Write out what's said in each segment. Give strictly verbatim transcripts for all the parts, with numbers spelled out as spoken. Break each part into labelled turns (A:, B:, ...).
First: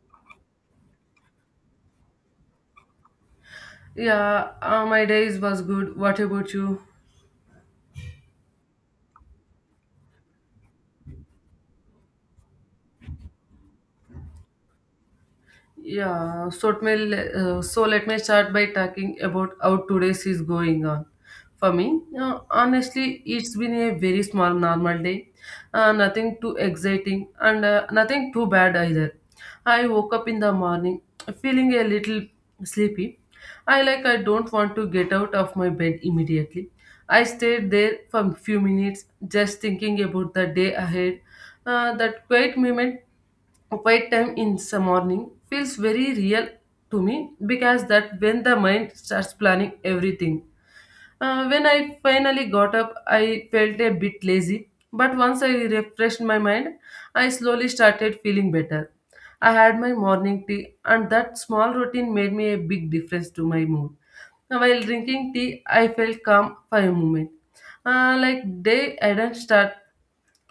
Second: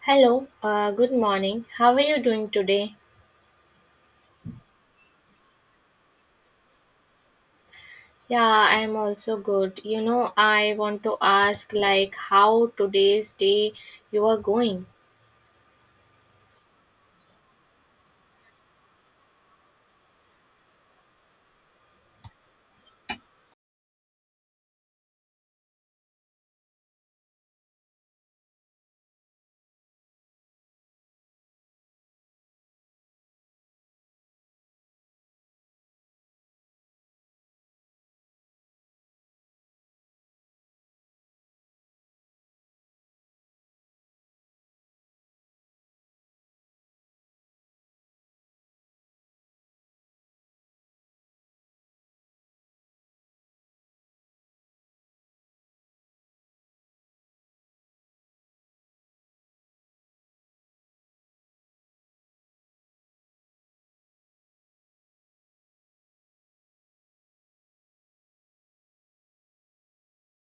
A: Hello, uh, good morning. How are you doing today?
B: Yeah, uh, my days was good. What about you?
A: Yeah, I'm also good. You know, I want to ask, like, how today's day you are going?
B: Yeah, so, it may, le- uh, so let me start by talking about how today's is going on. For me, uh, honestly, it's been a very small normal day. Uh, nothing too exciting and uh, nothing too bad either. I woke up in the morning feeling a little sleepy. I like I don't want to get out of my bed immediately. I stayed there for a few minutes just thinking about the day ahead. Uh, that quiet moment, quiet time in the morning feels very real to me because that when the mind starts planning everything. Uh, when I finally got up, I felt a bit lazy, but once I refreshed my mind, I slowly started feeling better. I had my morning tea, and that small routine made me a big difference to my mood. Now, while drinking tea, I felt calm for a moment. Uh, like day I didn't start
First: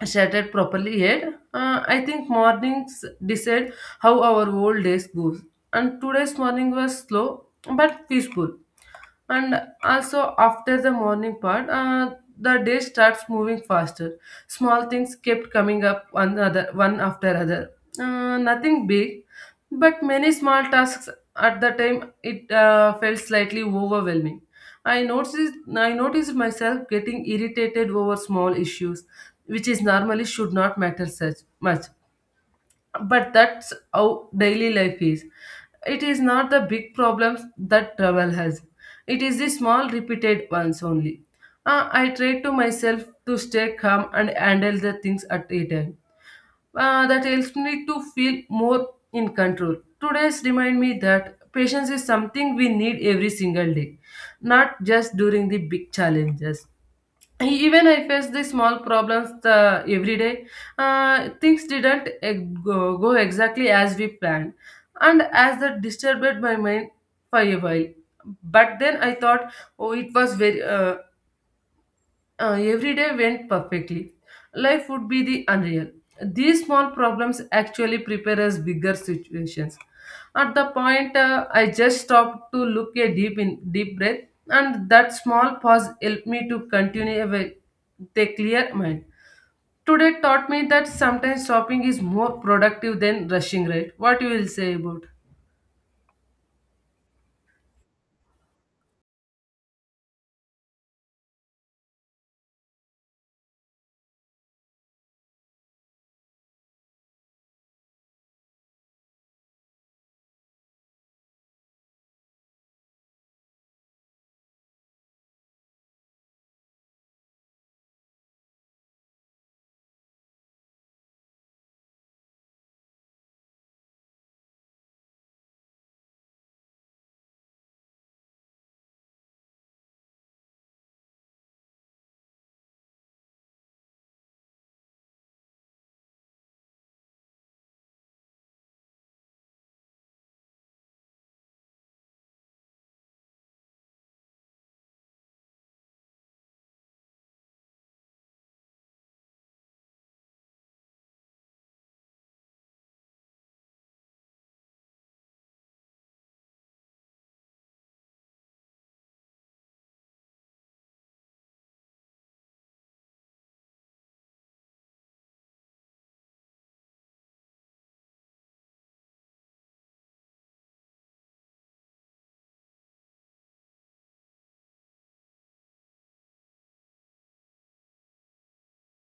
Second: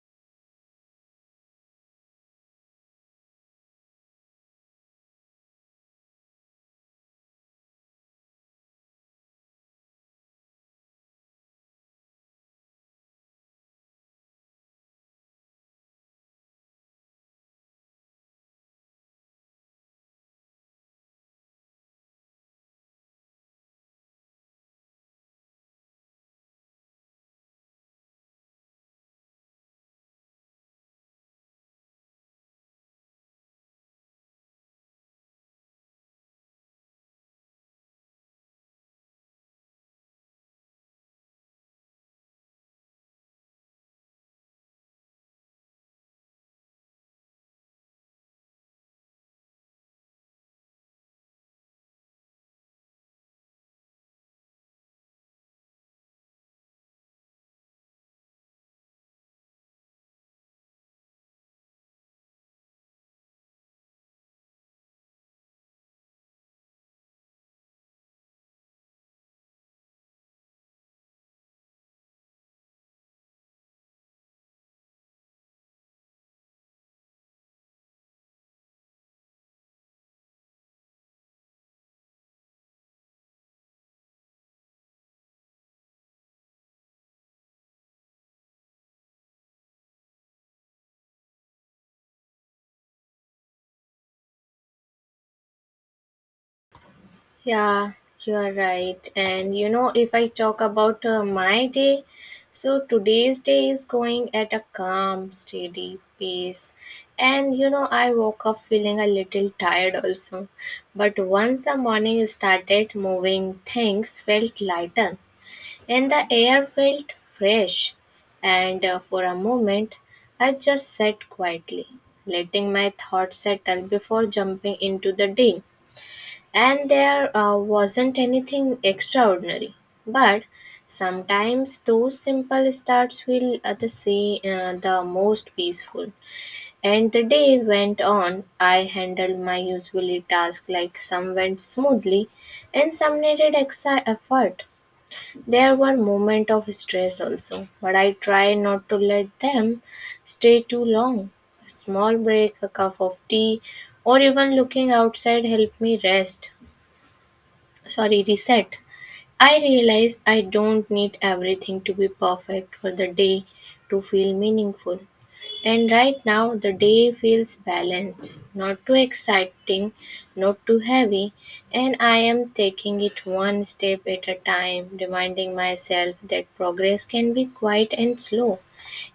B: shattered properly yet. Uh, I think mornings decide how our whole days goes. And today's morning was slow but peaceful, and also after the morning part uh, the day starts moving faster, small things kept coming up one other one after other, uh, nothing big, but many small tasks. At the time it uh, felt slightly overwhelming. I noticed i noticed myself getting irritated over small issues, which is normally should not matter such much, but that's how daily life is. It is not the big problems that travel has, it is the small repeated ones only. Uh, I try to myself to stay calm and handle the things at a time. Uh, that helps me to feel more in control. Today's remind me that patience is something we need every single day, not just during the big challenges. E, even I faced the small problems the every day. Uh, things didn't eh, go, go exactly as we planned, and as that disturbed my mind for a while. But then I thought, oh, it was very uh, uh, every day went perfectly. Life would be the unreal. These small problems actually prepare us bigger situations. At the point, uh, I just stopped to look a deep in deep breath, and that small pause helped me to continue with a clear mind. Today taught me that sometimes stopping is more productive than rushing. Right? What you will say about?
A: Yeah, you are right. And you know, if I talk about uh, my day, so today's day is going at a calm, steady pace. And you know, I woke up feeling a little tired also. But once the morning started moving, things felt lighter. And the air felt fresh, and uh, for a moment I just sat quietly, letting my thoughts settle before jumping into the day. And there uh, wasn't anything extraordinary, but sometimes those simple starts feel uh, the, say, uh, the most peaceful. And the day went on, I handled my usual task, like some went smoothly and some needed extra effort. There were moments of stress also, but I try not to let them stay too long. A small break, a cup of tea, or even looking outside help me rest. Sorry, reset. I realize I don't need everything to be perfect for the day to feel meaningful. And right now, the day feels balanced, not too exciting, not too heavy, and I am taking it one step at a time, reminding myself that progress can be quiet and slow.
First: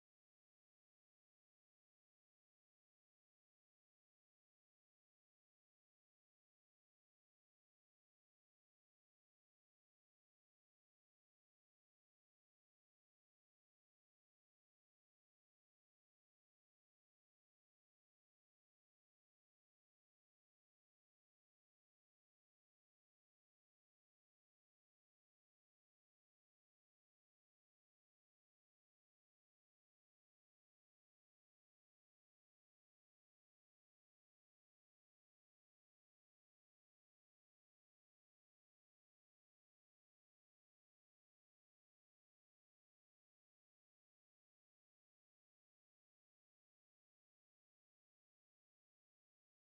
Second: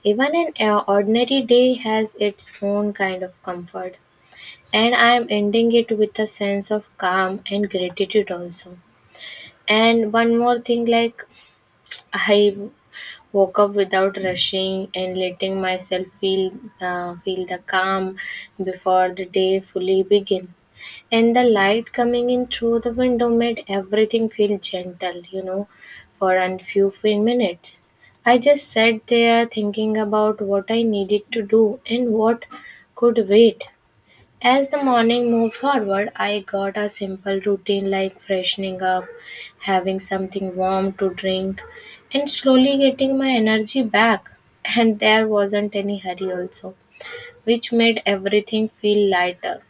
A: Even an uh, ordinary day has its own kind of comfort, and I am ending it with a sense of calm and gratitude also. And one more thing, like I woke up without rushing and letting myself feel uh, feel the calm before the day fully began. And the light coming in through the window made everything feel gentle, you know, for a few few minutes. I just sat there thinking about what I needed to do and what could wait. As the morning moved forward, I got a simple routine like freshening up, having something warm to drink, and slowly getting my energy back. And there wasn't any hurry, also, which made everything feel lighter.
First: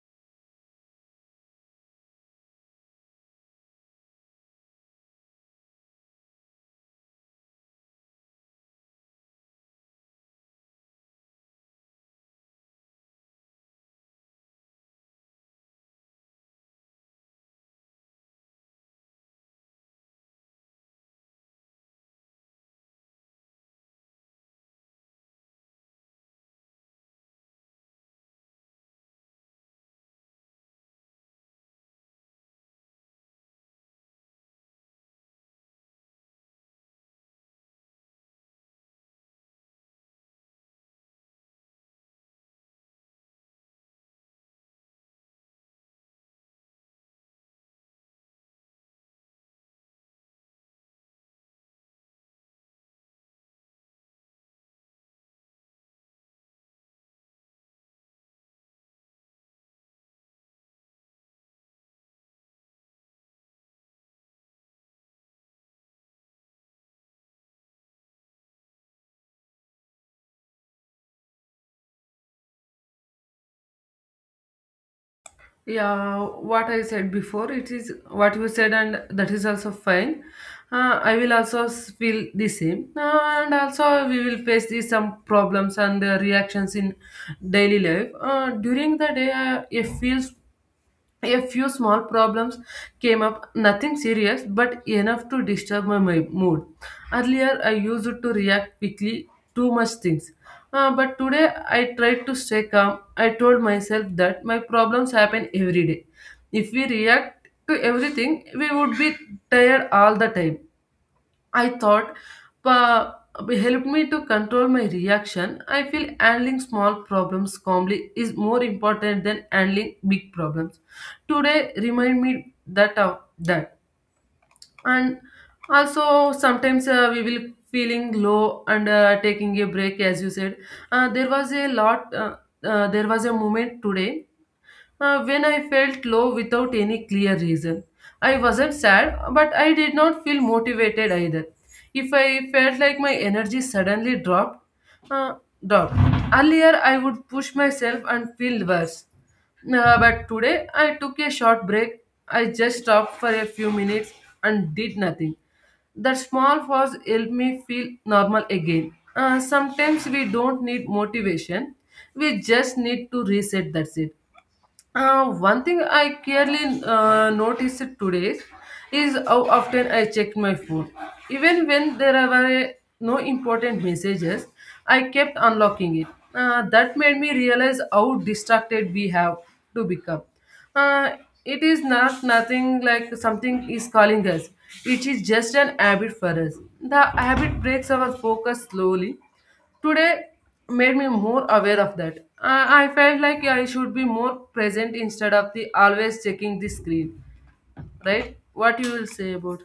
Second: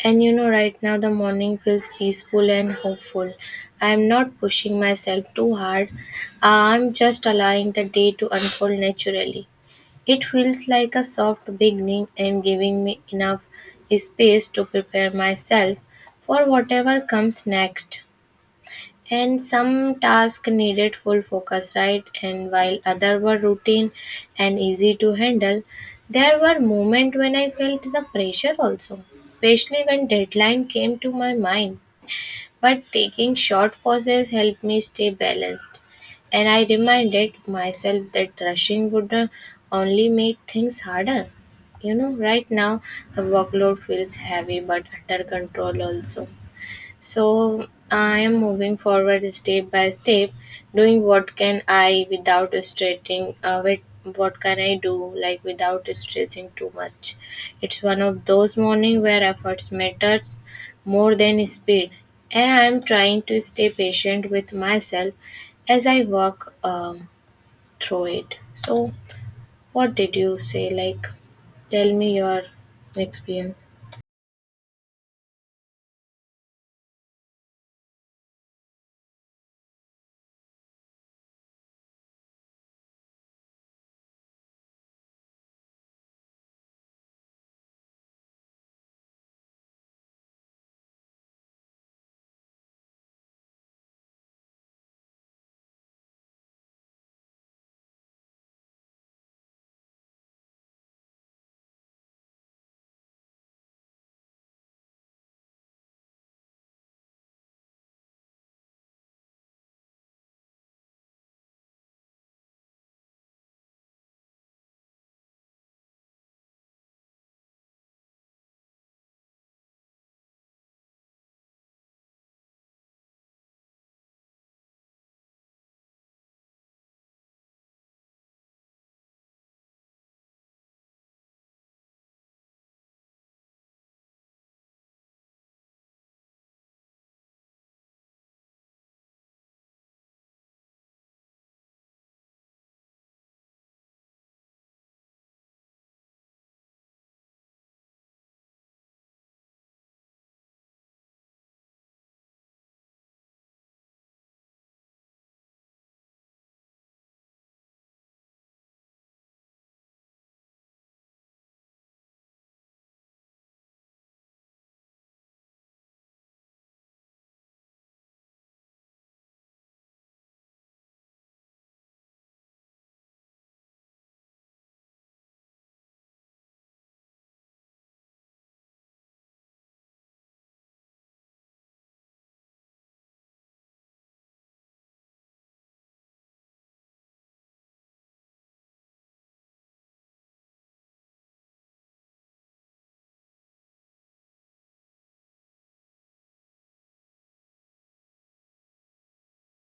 A: And you know, right now the morning feels peaceful and hopeful. I'm not pushing myself too hard, I'm just allowing the day to unfold naturally. It feels like a soft beginning and giving me enough space to prepare myself for whatever comes next, and some tasks needed full focus, right, and while other were routine and easy to handle. There were moments when I felt the pressure also, especially when deadline came to my mind, but taking short pauses helped me stay balanced, and I reminded myself that rushing would uh, only make things harder. You know, right now the workload feels heavy but under control also, so I am moving forward step by step, doing what can I without stressing. Uh, with what can I do like without stressing too much? It's one of those morning where efforts matters more than speed, and I am trying to stay patient with myself as I walk um, through it. So what did you say? Like, tell me your experience.
B: Yeah, what I said before, it is what you said, and that is also fine. Uh, I will also s- feel the same. Uh, and also we will face these some problems and uh, reactions in daily life. Uh, during the day, uh, it feels a few small problems came up, nothing serious, but enough to disturb my, my mood. Earlier, I used to react quickly to much things. Uh, but today, I tried to stay calm. I told myself that my problems happen every day. If we react to everything, we would be tired all the time. I thought uh, helped me to control my reaction. I feel handling small problems calmly is more important than handling big problems. Today remind me that of that. And also sometimes uh, we will feeling low and uh, taking a break as you said. Uh, there was a lot. Uh, uh, there was a moment today uh, when I felt low without any clear reason. I wasn't sad, but I did not feel motivated either. If I felt like my energy suddenly dropped, uh, dropped. Earlier, I would push myself and feel worse. Uh, but today, I took a short break. I just stopped for a few minutes and did nothing. That small pause helped me feel normal again. Uh, sometimes we don't need motivation, we just need to reset. That's it. Uh, one thing I clearly uh, noticed today is how often I checked my phone. Even when there were no important messages, I kept unlocking it. Uh, that made me realize how distracted we have to become. Uh, it is not nothing like something is calling us. It is just an habit for us. The habit breaks our focus slowly. Today made me more aware of that. i, I felt like I should be more present instead of the always checking the screen. Right, what you will say about?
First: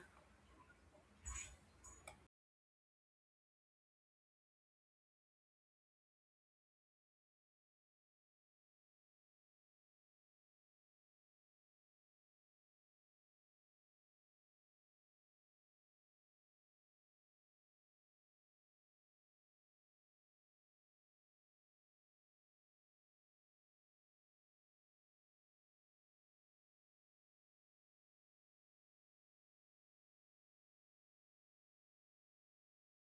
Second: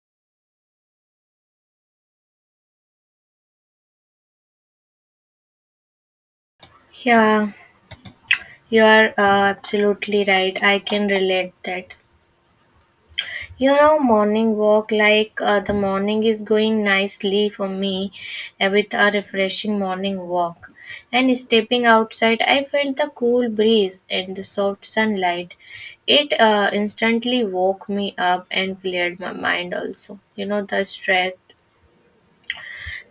A: Yeah. You are uh, absolutely right. I can relate that. You know, morning walk, like uh, the morning is going nicely for me uh, with a refreshing morning walk. And stepping outside, I felt the cool breeze and the soft sunlight. It uh, instantly woke me up and cleared my mind also. You know, the stress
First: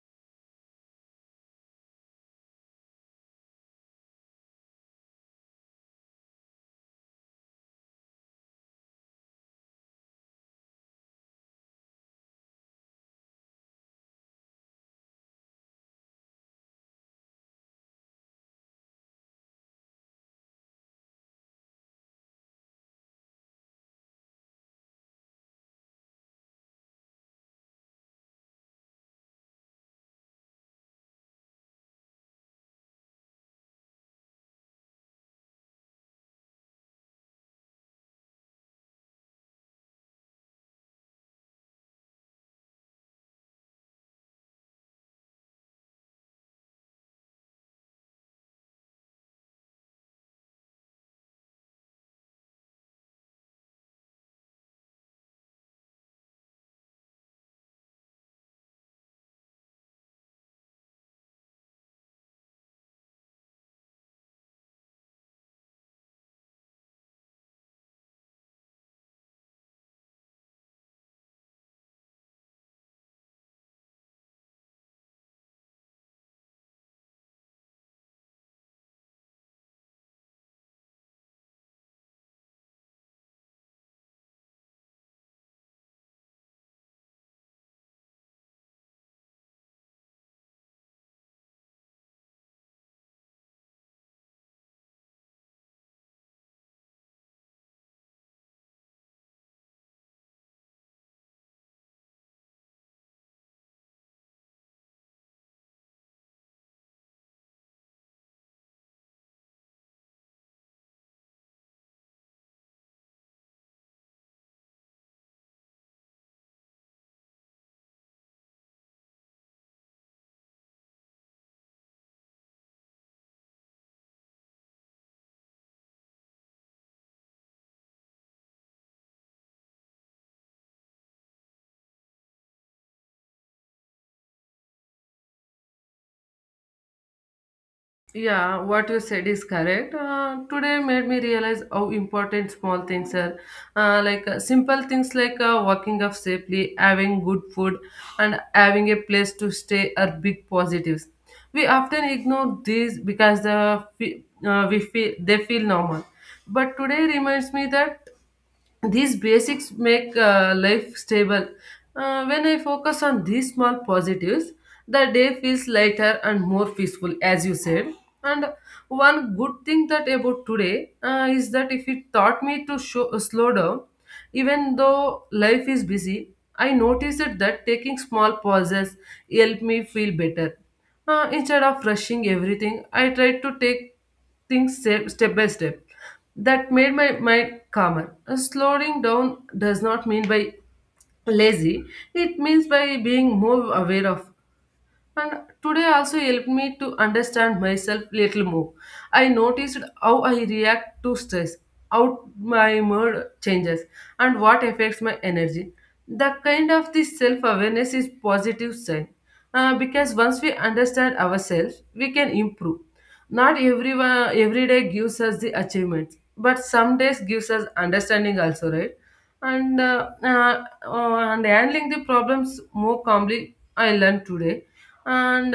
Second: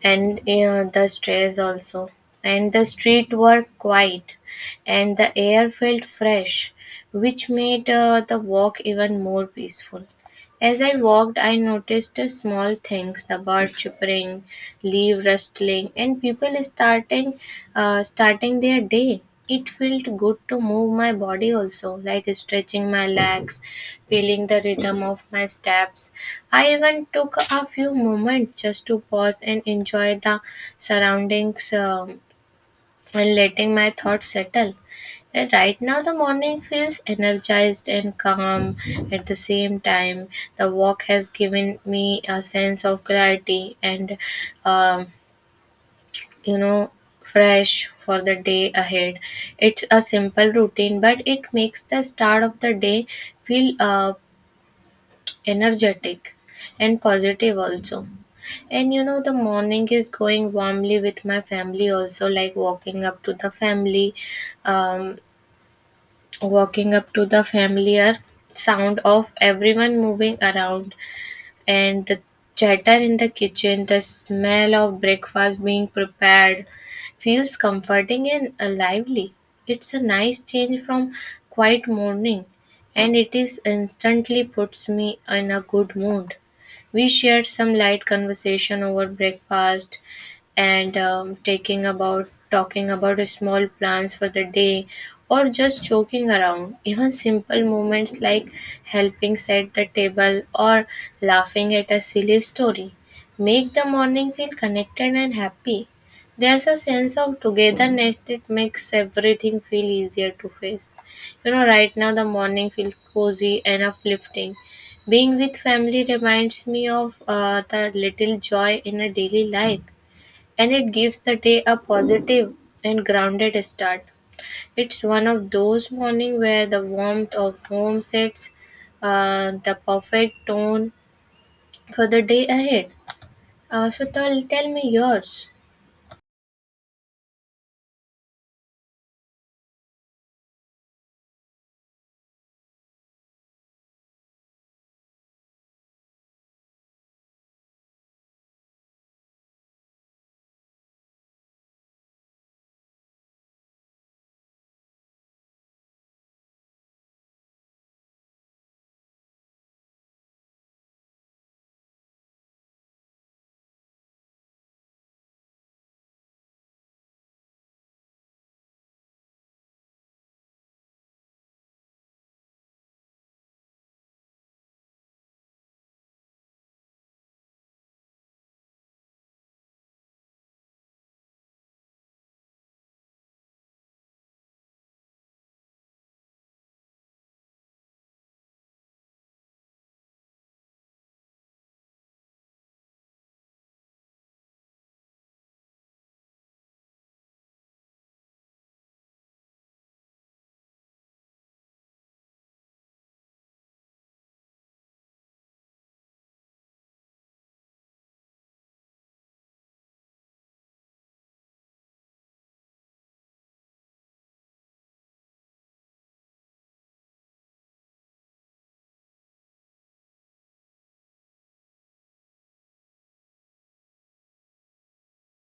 A: and uh, the stress also, and the street were quiet and the air felt fresh, which made uh, the walk even more peaceful. As I walked, I noticed uh, small things, the bird chirping, leaf rustling, and people starting uh, starting their day. It felt good to move my body also, like stretching my legs, feeling the rhythm of my steps. I even took a few moments just to pause and enjoy the surroundings, um, and letting my thoughts settle. And right now, the morning feels energized and calm at the same time. The walk has given me a sense of clarity and, um, you know, fresh for the day ahead. It's a simple routine, but it makes the start of the day feel uh, energetic and positive also. And you know, the morning is going warmly with my family also, like walking up to the family, um, walking up to the familiar sound of everyone moving around, and the chatter in the kitchen, the smell of breakfast being prepared feels comforting and uh, lively. It's a nice change from quiet morning, and it is instantly puts me in a good mood. We shared some light conversation over breakfast and um, taking about talking about small plans for the day, or just joking around. Even simple moments like helping set the table or laughing at a silly story make the morning feel connected and happy. There's a sense of togetherness that makes everything feel easier to face. You know, right now the morning feels cozy and uplifting. Being with family reminds me of uh, the little joy in a daily life, and it gives the day a positive and grounded start. It's one of those mornings where the warmth of home sets uh, the perfect tone for the day ahead. Uh, so tell, tell me yours.
B: Yeah, what you said is correct. Uh, today made me realize how important small things are. Uh, like uh, simple things like uh, walking up safely, having good food, and having a place to stay are big positives. We often ignore these because the fe- uh, we feel they feel normal. But today reminds me that these basics make uh, life stable. Uh, when I focus on these small positives, the day feels lighter and more peaceful, as you said. And one good thing that about today uh, is that if it taught me to show, uh, slow down, even though life is busy. I noticed that, taking small pauses helped me feel better. Uh, instead of rushing everything, I tried to take things step, step by step. That made my mind calmer. Uh, Slowing down does not mean by lazy, it means by being more aware of. And today also helped me to understand myself little more. I noticed how I react to stress, how my mood changes, and what affects my energy. The kind of this self-awareness is positive sign. Uh, because once we understand ourselves, we can improve. Not everyone every day gives us the achievements, but some days gives us understanding also, right? And uh, uh, uh, and handling the problems more calmly, I learned today. And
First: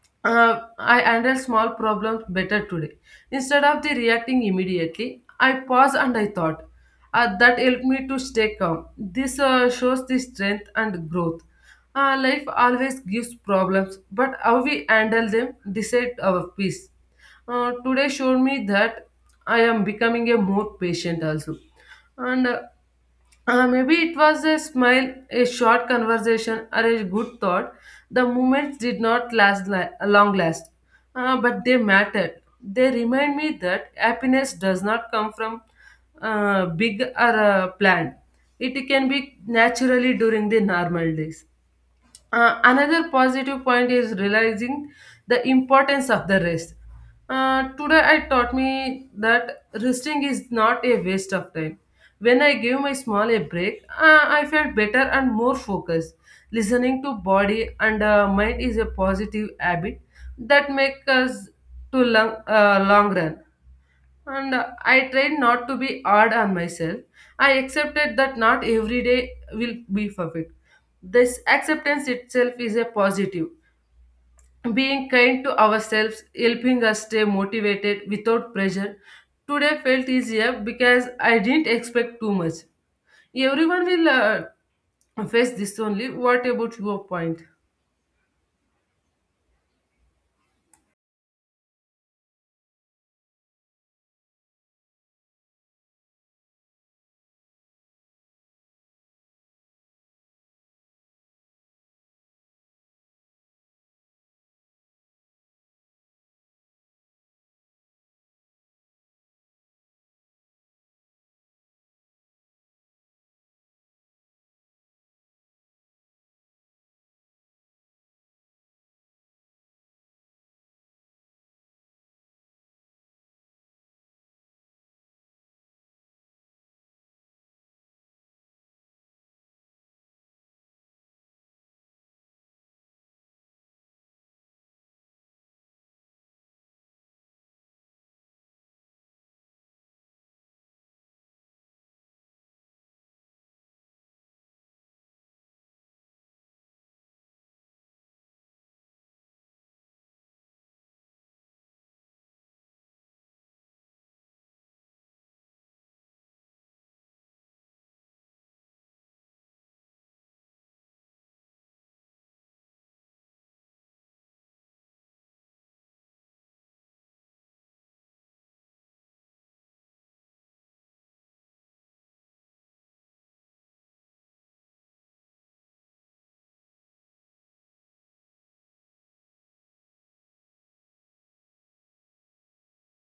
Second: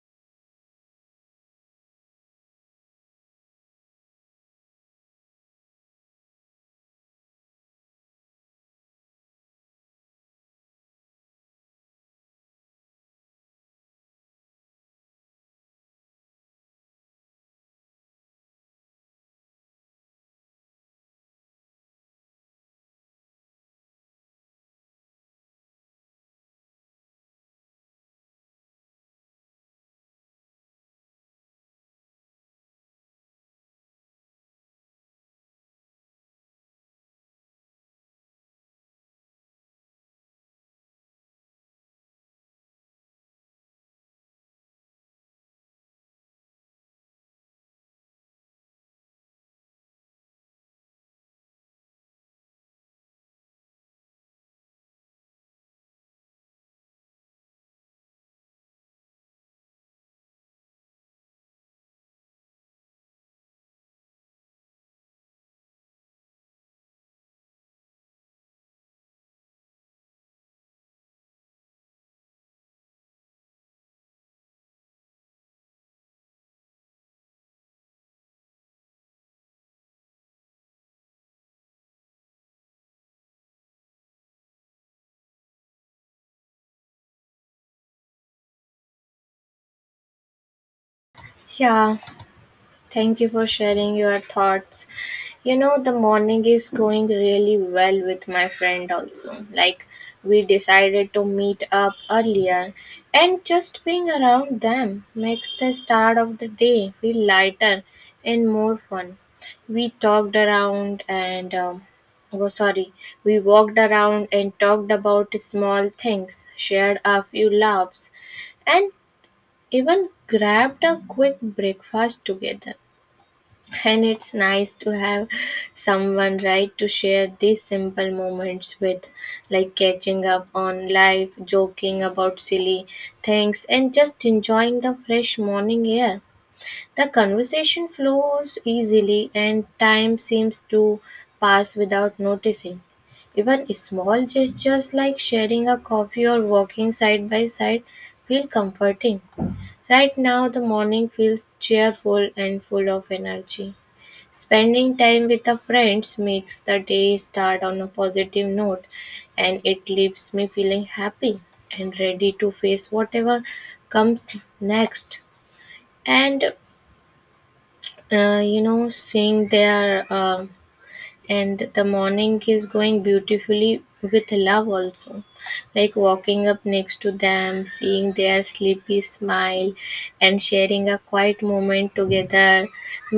B: uh, I handle small problems better today. Instead of the reacting immediately, I pause and I thought. Uh, that helped me to stay calm. This uh, shows the strength and growth. Uh, life always gives problems, but how we handle them decide our peace. Uh, today showed me that I am becoming a more patient also. And uh, uh, Maybe it was a smile, a short conversation, or a good thought. The moments did not last li- long last, uh, but they mattered. They remind me that happiness does not come from uh, big or uh, planned. It can be naturally during the normal days. Uh, another positive point is realizing the importance of the rest. Uh, today, I taught me that resting is not a waste of time. When I gave my small a break, uh, I felt better and more focused. Listening to body and uh, mind is a positive habit that makes us to long, uh, long run. And uh, I tried not to be hard on myself. I accepted that not every day will be perfect. This acceptance itself is a positive. Being kind to ourselves, helping us stay motivated without pressure. Today felt easier because I didn't expect too much. Everyone will uh, face this only. What about your point?
A: Yeah, thank you for sharing your thoughts. You know, the morning is going really well with my friend also. Like, we decided to meet up earlier, and just being around them makes the start of the day feel lighter and more fun. We talked around and, um, oh, sorry, We walked around and talked about small things, shared a few laughs, and even grabbed a quick breakfast together. And it's nice to have someone, right, to share these simple moments with, like catching up on life, joking about silly things, and just enjoying the fresh morning air. The conversation flows easily, and time seems to pass without noticing. Even small gestures like sharing a coffee or walking side by side feel comforting. Right now, the morning feels cheerful and full of energy. Spending time with the friends makes the day start on a positive note, and it leaves me feeling happy and ready to face whatever comes next. And uh, you know, seeing their uh, and the morning is going beautifully with love also, like walking up next to them, seeing their sleepy smile and sharing a quiet moment together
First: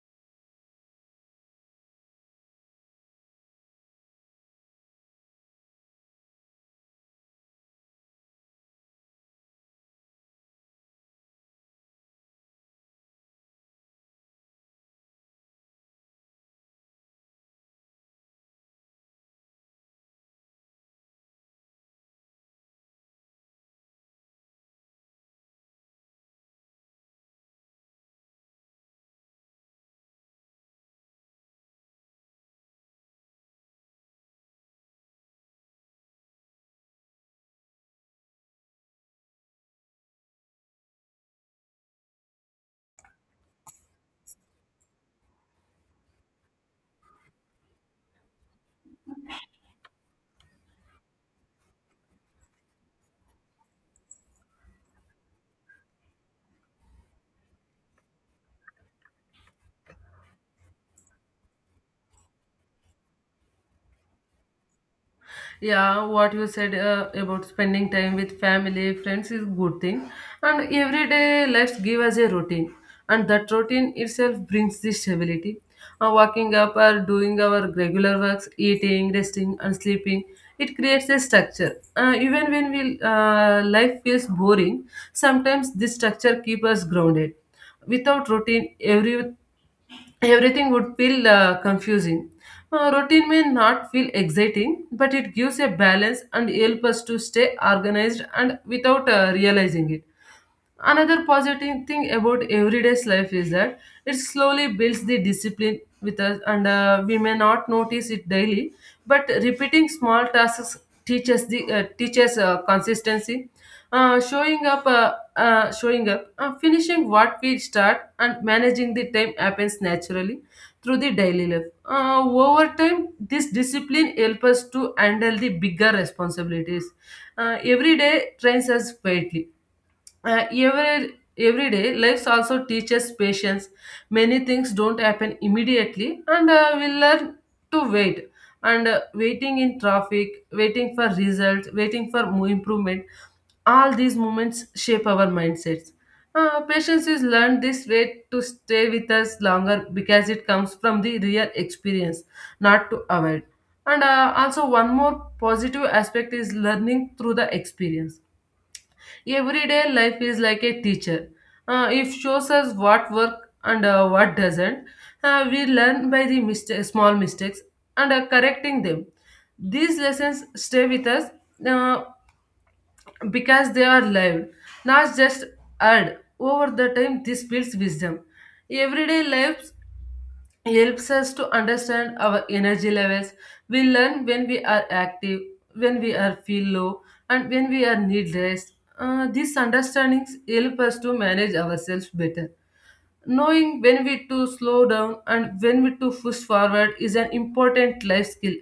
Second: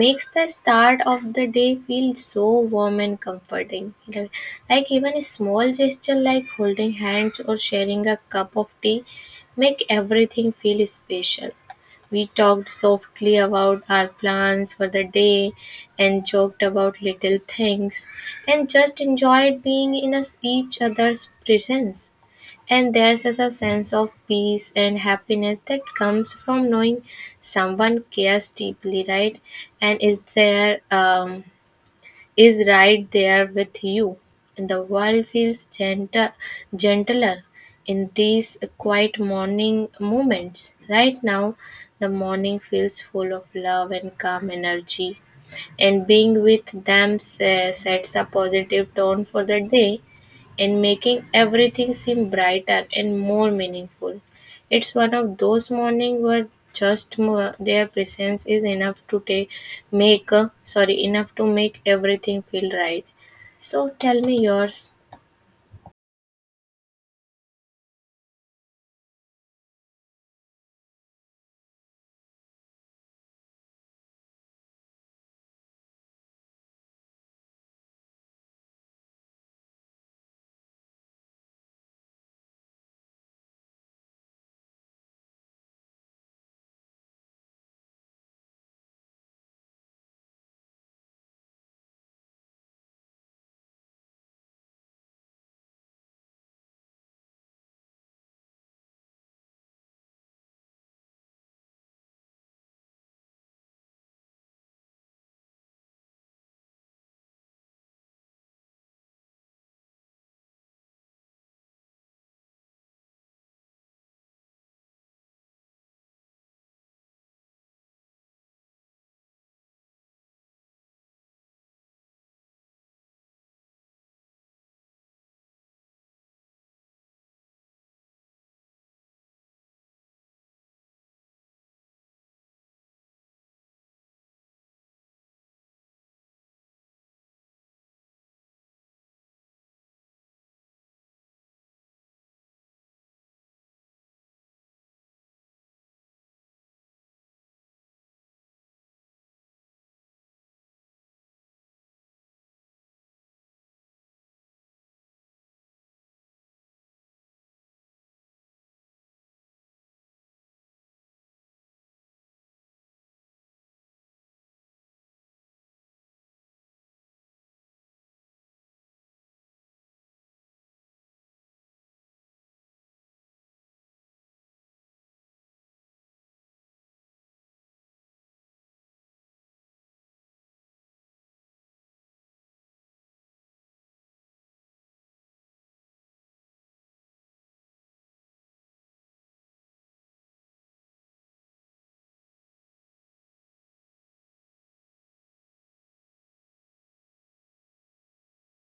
A: makes the start of the day feel so warm and comforting. Like, like even a small gesture like holding hands or sharing a cup of tea make everything feel special. We talked softly about our plans for the day and joked about little things and just enjoyed being in us- each other's presence. And there's such a sense of peace and happiness that comes from knowing someone cares deeply, right? And is there, um, is right there with you. And the world feels gentle, gentler in these quiet morning moments. Right now, the morning feels full of love and calm energy, and being with them sa- sets a positive tone for the day and making everything seem brighter and more meaningful. It's one of those mornings where just mo- their presence is enough to take make uh, sorry enough to make everything feel right. So tell me yours.
B: Yeah, what you said uh, about spending time with family friends is good thing. And every day life give us a routine, and that routine itself brings this stability. Uh, waking up or doing our regular works, eating, resting and sleeping, it creates a structure. Uh, even when we uh, Life feels boring sometimes, this structure keeps us grounded. Without routine, every everything would feel uh, confusing. Uh, routine may not feel exciting, but it gives a balance and help us to stay organized and without uh, realizing it. Another positive thing about everyday's life is that it slowly builds the discipline with us, and uh, we may not notice it daily, but repeating small tasks teaches the uh, teaches uh, consistency, uh, showing up, uh, uh, showing up, uh, finishing what we start, and managing the time happens naturally through the daily life. Uh, over time, this discipline helps us to handle the bigger responsibilities. Uh, every day trains us quietly uh, every every day life also teaches patience. Many things don't happen immediately, and uh, we learn to wait. And uh, waiting in traffic, waiting for results, waiting for mo- improvement, all these moments shape our mindsets. Uh, patience is learned this way to stay with us longer because it comes from the real experience, not to avoid. And uh, also one more positive aspect is learning through the experience. Everyday life is like a teacher. Uh, it shows us what works and uh, what doesn't. Uh, we learn by the mistake, small mistakes and uh, correcting them. These lessons stay with us uh, because they are lived, not just heard. Over the time, this builds wisdom. Everyday life helps us to understand our energy levels. We learn when we are active, when we are feel low, and when we are need rest. Uh, these understandings help us to manage ourselves better. Knowing when we to slow down and when we to push forward is an important life skill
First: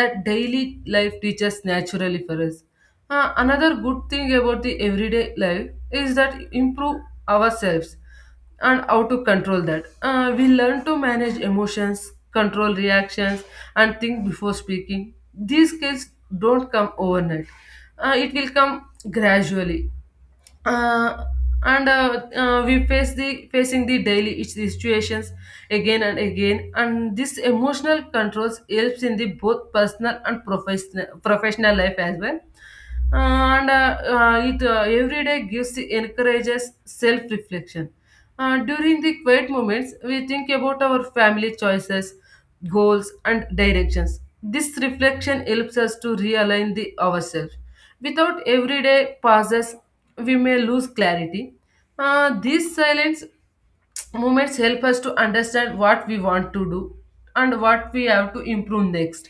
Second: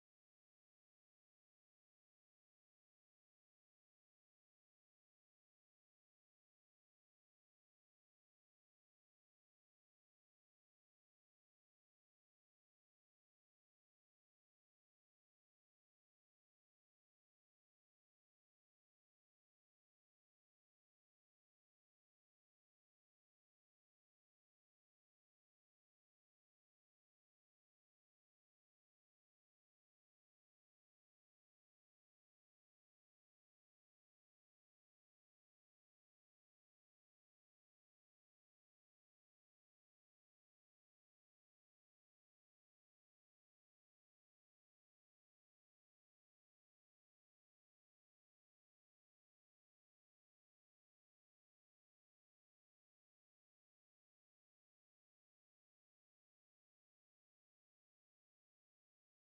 B: that daily life teaches naturally for us. Uh, another good thing about the everyday life is that improve ourselves and how to control that. Uh, we learn to manage emotions, control reactions, and think before speaking. These skills don't come overnight. Uh, it will come gradually, uh, and uh, uh, we face the facing the daily each the situations again and again, and this emotional controls helps in the both personal and professional professional life as well. Uh, and uh, uh, it uh, Every day gives the encourages self reflection uh, during the quiet moments. We think about our family choices, goals, and directions. This reflection helps us to realign the ourselves. Without everyday pauses, we may lose clarity. Uh, this silence movements help us to understand what we want to do and what we have to improve next.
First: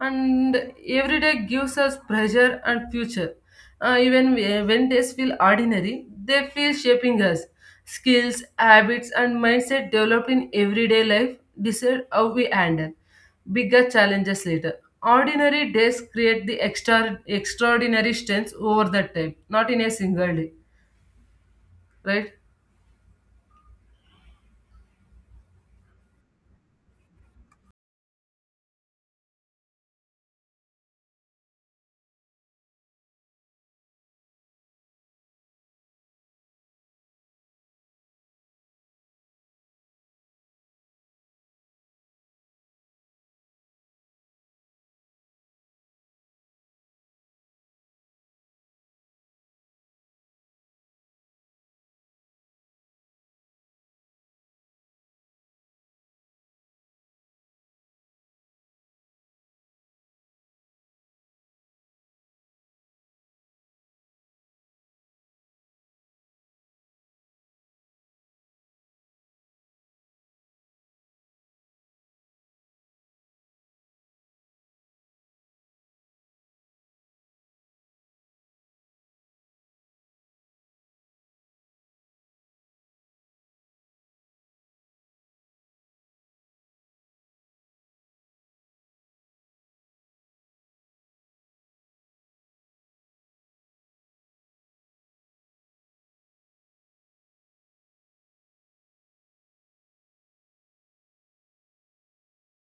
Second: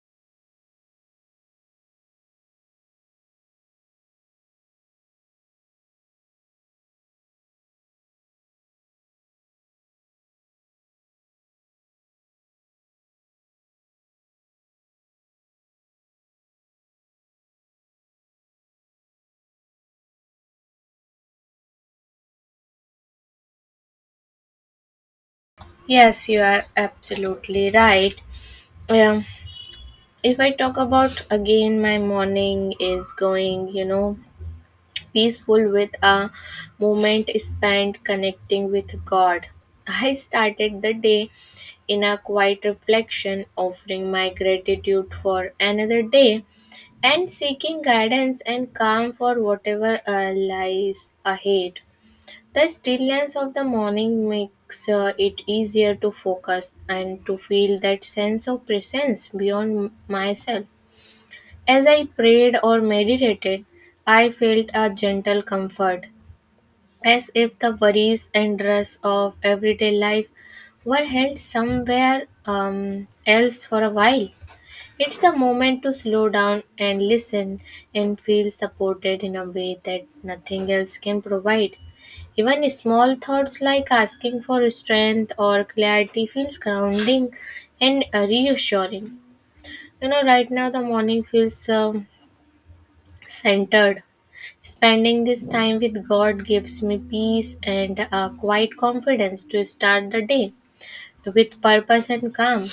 B: And every day gives us pressure and future. Uh, even whe- when days feel ordinary, they feel shaping us. Skills, habits, and mindset developed in everyday life decide how we handle bigger challenges later. Ordinary days create the extra extraordinary strengths over the time, not in a single day, right?
A: Yes, you are absolutely right. Um, if I talk about again, my morning is going, you know, peaceful with a moment spent connecting with God. I started the day in a quiet reflection, offering my gratitude for another day and seeking guidance and calm for whatever uh, lies ahead. The stillness of the morning makes uh, it easier to focus and to feel that sense of presence beyond myself. As I prayed or meditated, I felt a gentle comfort, as if the worries and stress of everyday life were held somewhere um, else for a while. It's the moment to slow down and listen and feel supported in a way that nothing else can provide. Even small thoughts like asking for strength or clarity feel grounding and uh, reassuring. You know, right now the morning feels um, centered. Spending this time with God gives me peace and a quiet confidence to start the day with purpose and calm.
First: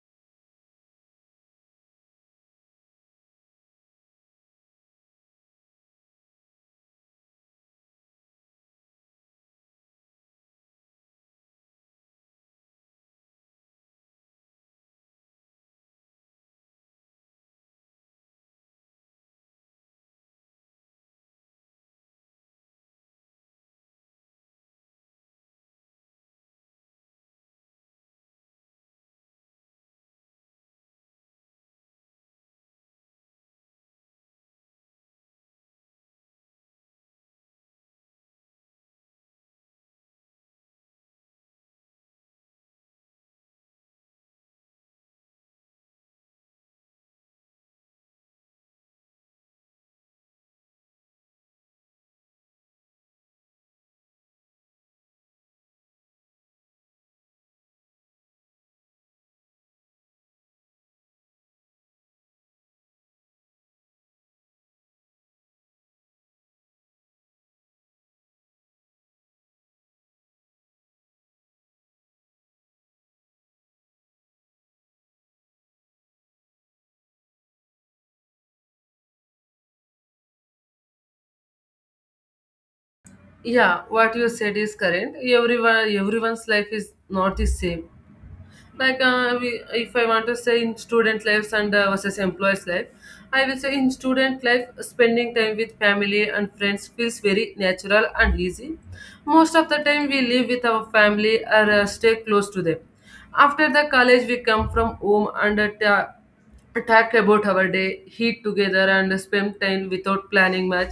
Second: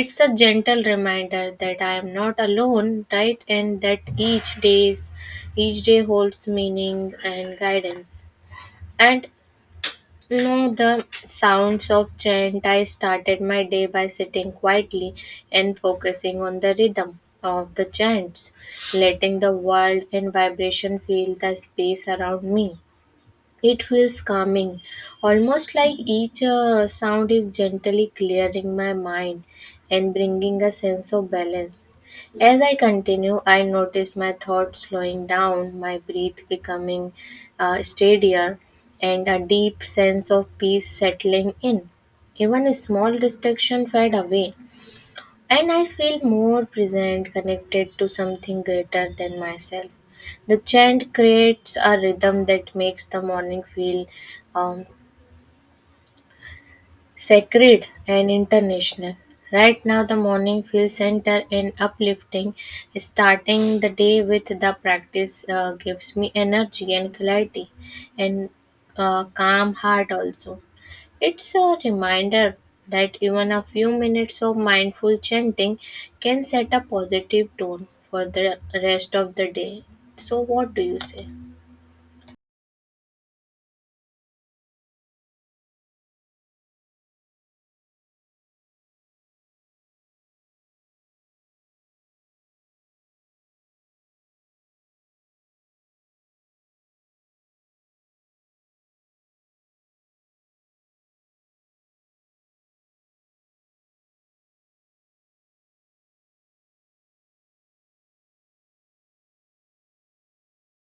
A: It's a gentle reminder that I am not alone, right, and that each day's each day holds meaning and guidance. And no, the sounds of chant. I started my day by sitting quietly and focusing on the rhythm of the chants, letting the world and vibration fill the space around me. It feels calming, almost like each uh, sound is gently clearing my mind and bringing a sense of balance. As I continue, I notice my thoughts slowing down, my breath becoming uh, steadier, and a deep sense of peace settling in. Even a small distraction fade away, and I feel more present, connected to something greater than myself. The chant creates a rhythm that makes the morning feel um, sacred and international. Right now, the morning feels centered and uplifting. Starting the day with the practice uh, gives me energy and clarity and uh, calm heart also. It's a reminder that even a few minutes of mindful chanting can set a positive tone for the rest of the day. So, what do you say?
B: Yeah, what you said is correct. Everyone, everyone's life is not the same. Like, uh, we, if I want to say in student lives and, uh, versus employees' life, I will say in student life, spending time with family and friends feels very natural and easy. Most of the time, we live with our family or uh, stay close to them. After the college, we come from home and uh, ta- talk about our day, eat together, and spend time without planning much.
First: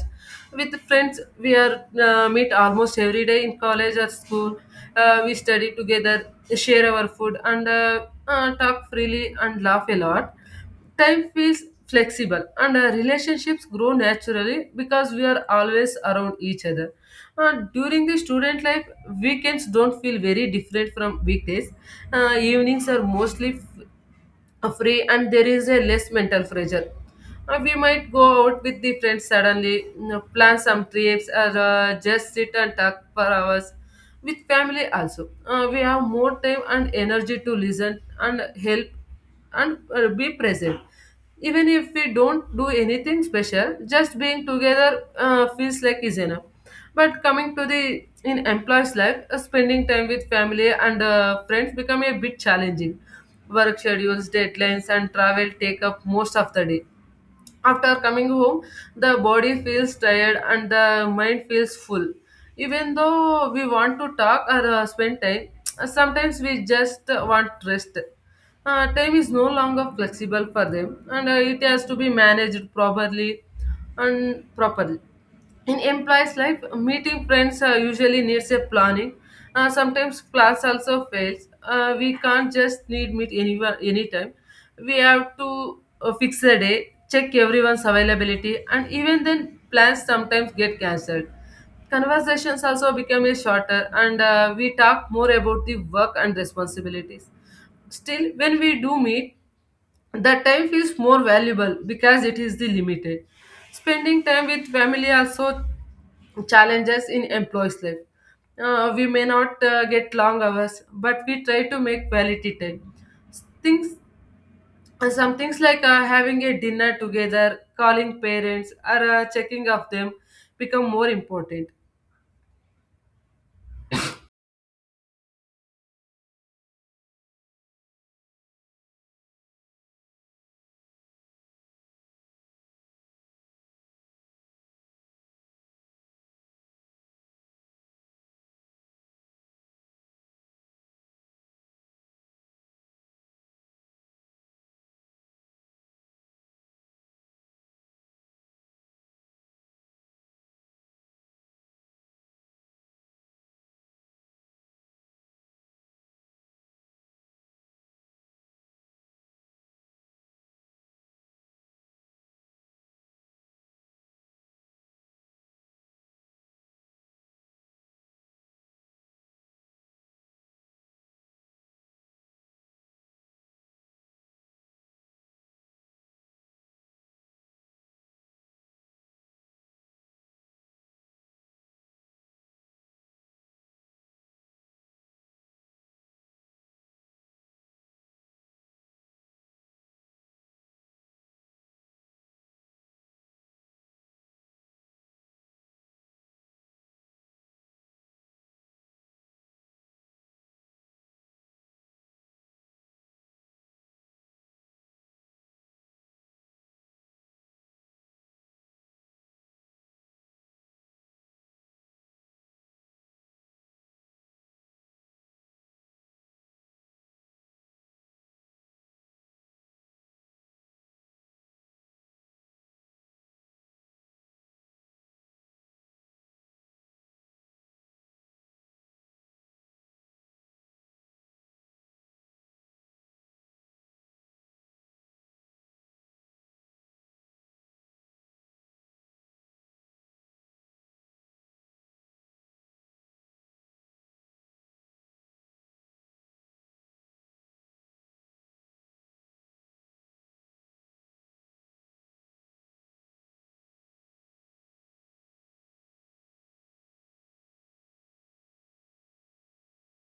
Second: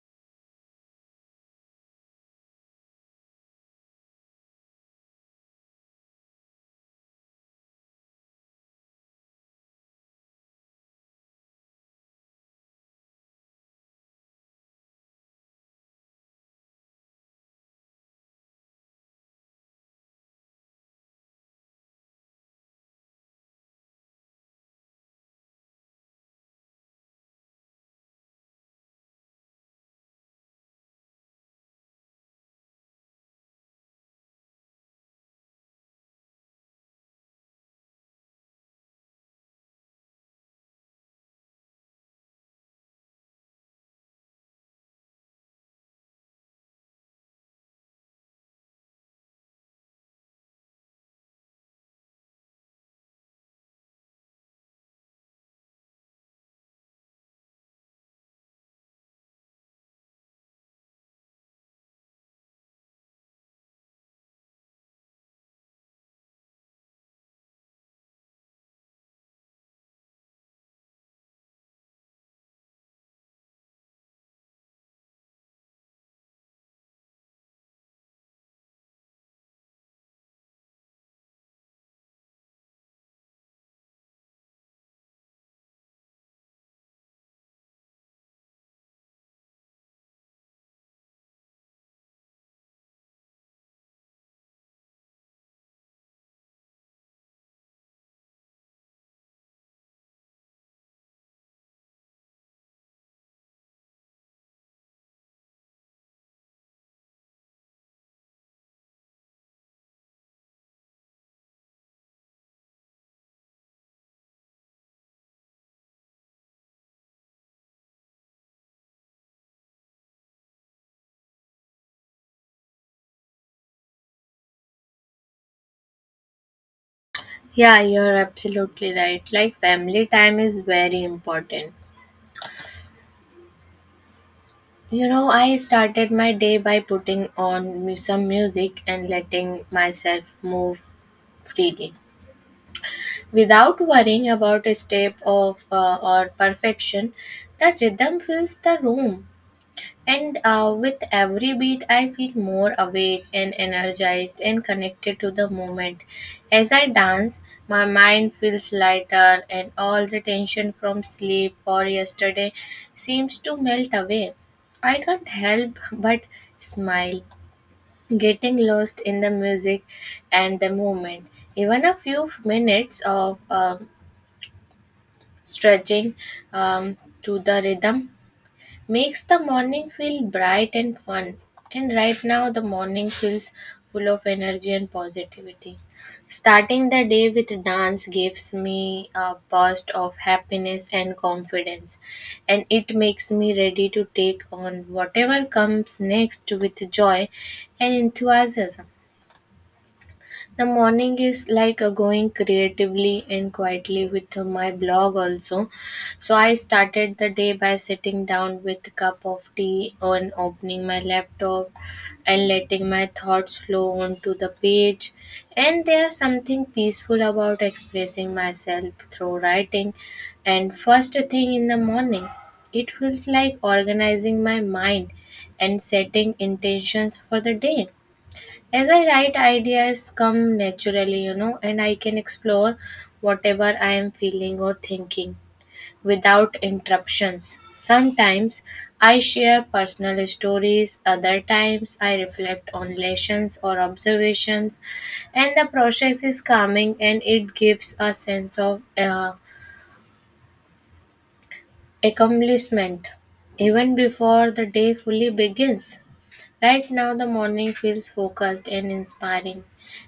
B: With friends, we are uh, meet almost every day in college or school. Uh, we study together, share our food, and uh, uh, talk freely and laugh a lot. Time feels flexible, and uh, relationships grow naturally because we are always around each other. Uh, during the student life, weekends don't feel very different from weekdays. Uh, evenings are mostly uh, free, and there is a less mental pressure. Uh, we might go out with the friends suddenly, you know, plan some trips, or uh, just sit and talk for hours. With family also, uh, we have more time and energy to listen and help and uh, be present. Even if we don't do anything special, just being together uh, feels like is enough. But coming to the in employees life, uh, spending time with family and uh, friends become a bit challenging. Work schedules, deadlines, and travel take up most of the day. After coming home, the body feels tired and the mind feels full. Even though we want to talk or uh, spend time, uh, sometimes we just uh, want rest. Uh, time is no longer flexible for them, and uh, it has to be managed properly and properly. In employees life, meeting friends uh, usually needs a planning. Uh, sometimes plans also fails. Uh, we can't just need meet anyone anytime. We have to uh, fix a day, check everyone's availability, and even then plans sometimes get cancelled. Conversations also become a shorter, and uh, we talk more about the work and responsibilities. Still, when we do meet, the time feels more valuable because it is the limited. Spending time with family also challenges in employees life. Uh, we may not uh, get long hours, but we try to make quality time. Things some things like uh, having a dinner together, calling parents, or uh, checking of them become more important.
A: Yeah, you're absolutely right. Like, family time is very important. You know, I started my day by putting on mu- some music and letting myself move freely. Without worrying about a step of uh, or perfection, the rhythm fills the room. And uh, with every beat, I feel more awake and energized and connected to the moment. As I dance, my mind feels lighter, and all the tension from sleep or yesterday seems to melt away. I can't help but smile, getting lost in the music and the moment. Even a few minutes of um stretching um, to the rhythm makes the morning feel bright and fun. And right now, the morning feels full of energy and positivity. Starting the day with dance gives me a burst of happiness and confidence, and it makes me ready to take on whatever comes next with joy and enthusiasm. The morning is like a going creatively and quietly with uh, my blog also. So I started the day by sitting down with a cup of tea and opening my laptop and letting my thoughts flow onto the page. And there's something peaceful about expressing myself through writing. And first thing in the morning, it feels like organizing my mind and setting intentions for the day. As I write, ideas come naturally, you know, and I can explore whatever I am feeling or thinking without interruptions. Sometimes I share personal stories, other times I reflect on lessons or observations, and the process is calming and it gives a sense of uh, accomplishment even before the day fully begins. Right now, the morning feels focused and inspiring,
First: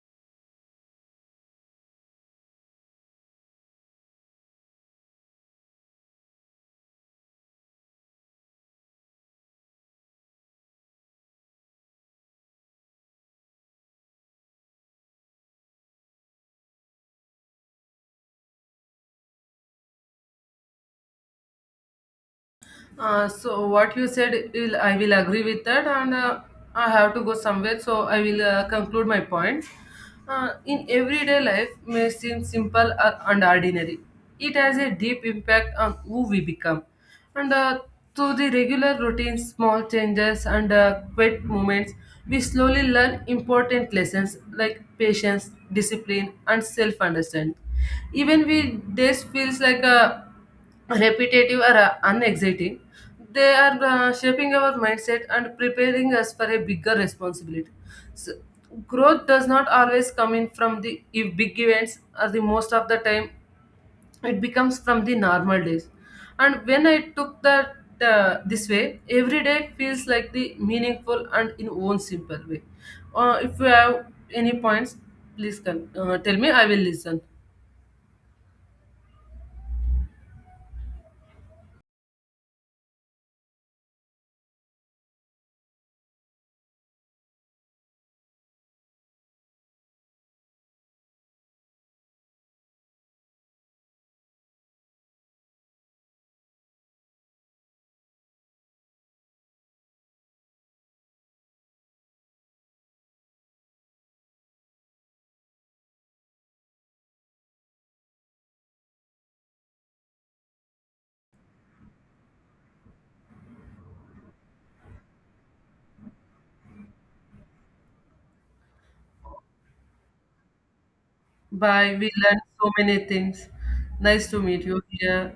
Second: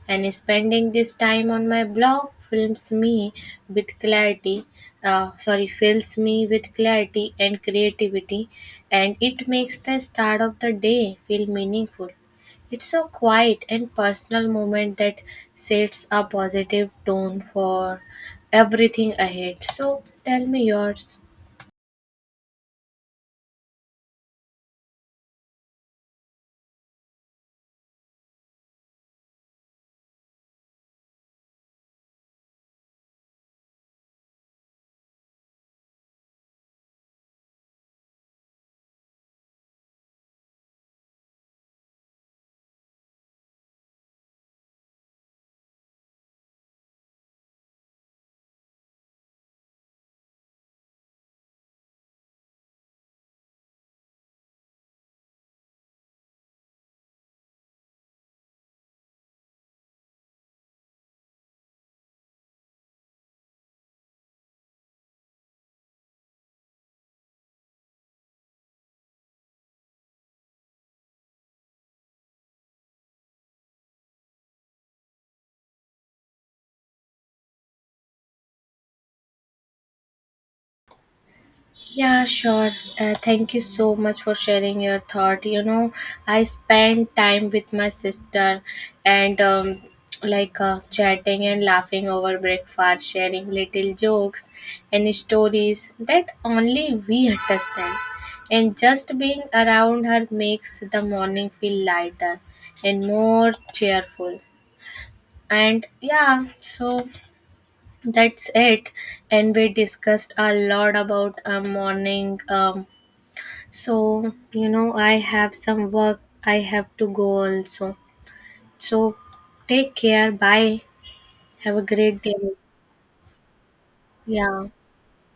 A: and spending this time on my blog fills me with clarity. Uh, sorry, fills me with clarity and creativity, and it makes the start of the day feel meaningful. It's a quiet and personal moment that sets a positive tone for everything ahead. So, tell me yours.
B: Uh, so what you said, will- I will agree with that, and uh, I have to go somewhere, so I will uh, conclude my points. Uh, in everyday life, may seem simple or- and ordinary. It has a deep impact on who we become, and uh, through the regular routines, small changes, and uh, quiet moments, we slowly learn important lessons like patience, discipline, and self-understanding. Even we days feels like a repetitive or uh, unexciting, they are uh, shaping our mindset and preparing us for a bigger responsibility. So, growth does not always come in from the ev- big events, or the most of the time, it becomes from the normal days. And when I took that uh, this way, every day feels like the meaningful and in own simple way. Uh, if you have any points, please con- uh, tell me. I will listen.
A: Yeah, sure. Uh, thank you so much for sharing your thought. You know, I spent time with my sister and um, like uh, chatting and laughing over breakfast, sharing little jokes and stories that only we understand. And just being around her makes the morning feel lighter and more cheerful. And yeah, so that's it, and we discussed a lot about uh, morning um, so, you know, I have some work I have to go also. So, take care. Bye. Have a
B: Bye. We
A: great day.
B: learned so many things. Nice to meet
A: Yeah.
B: you here.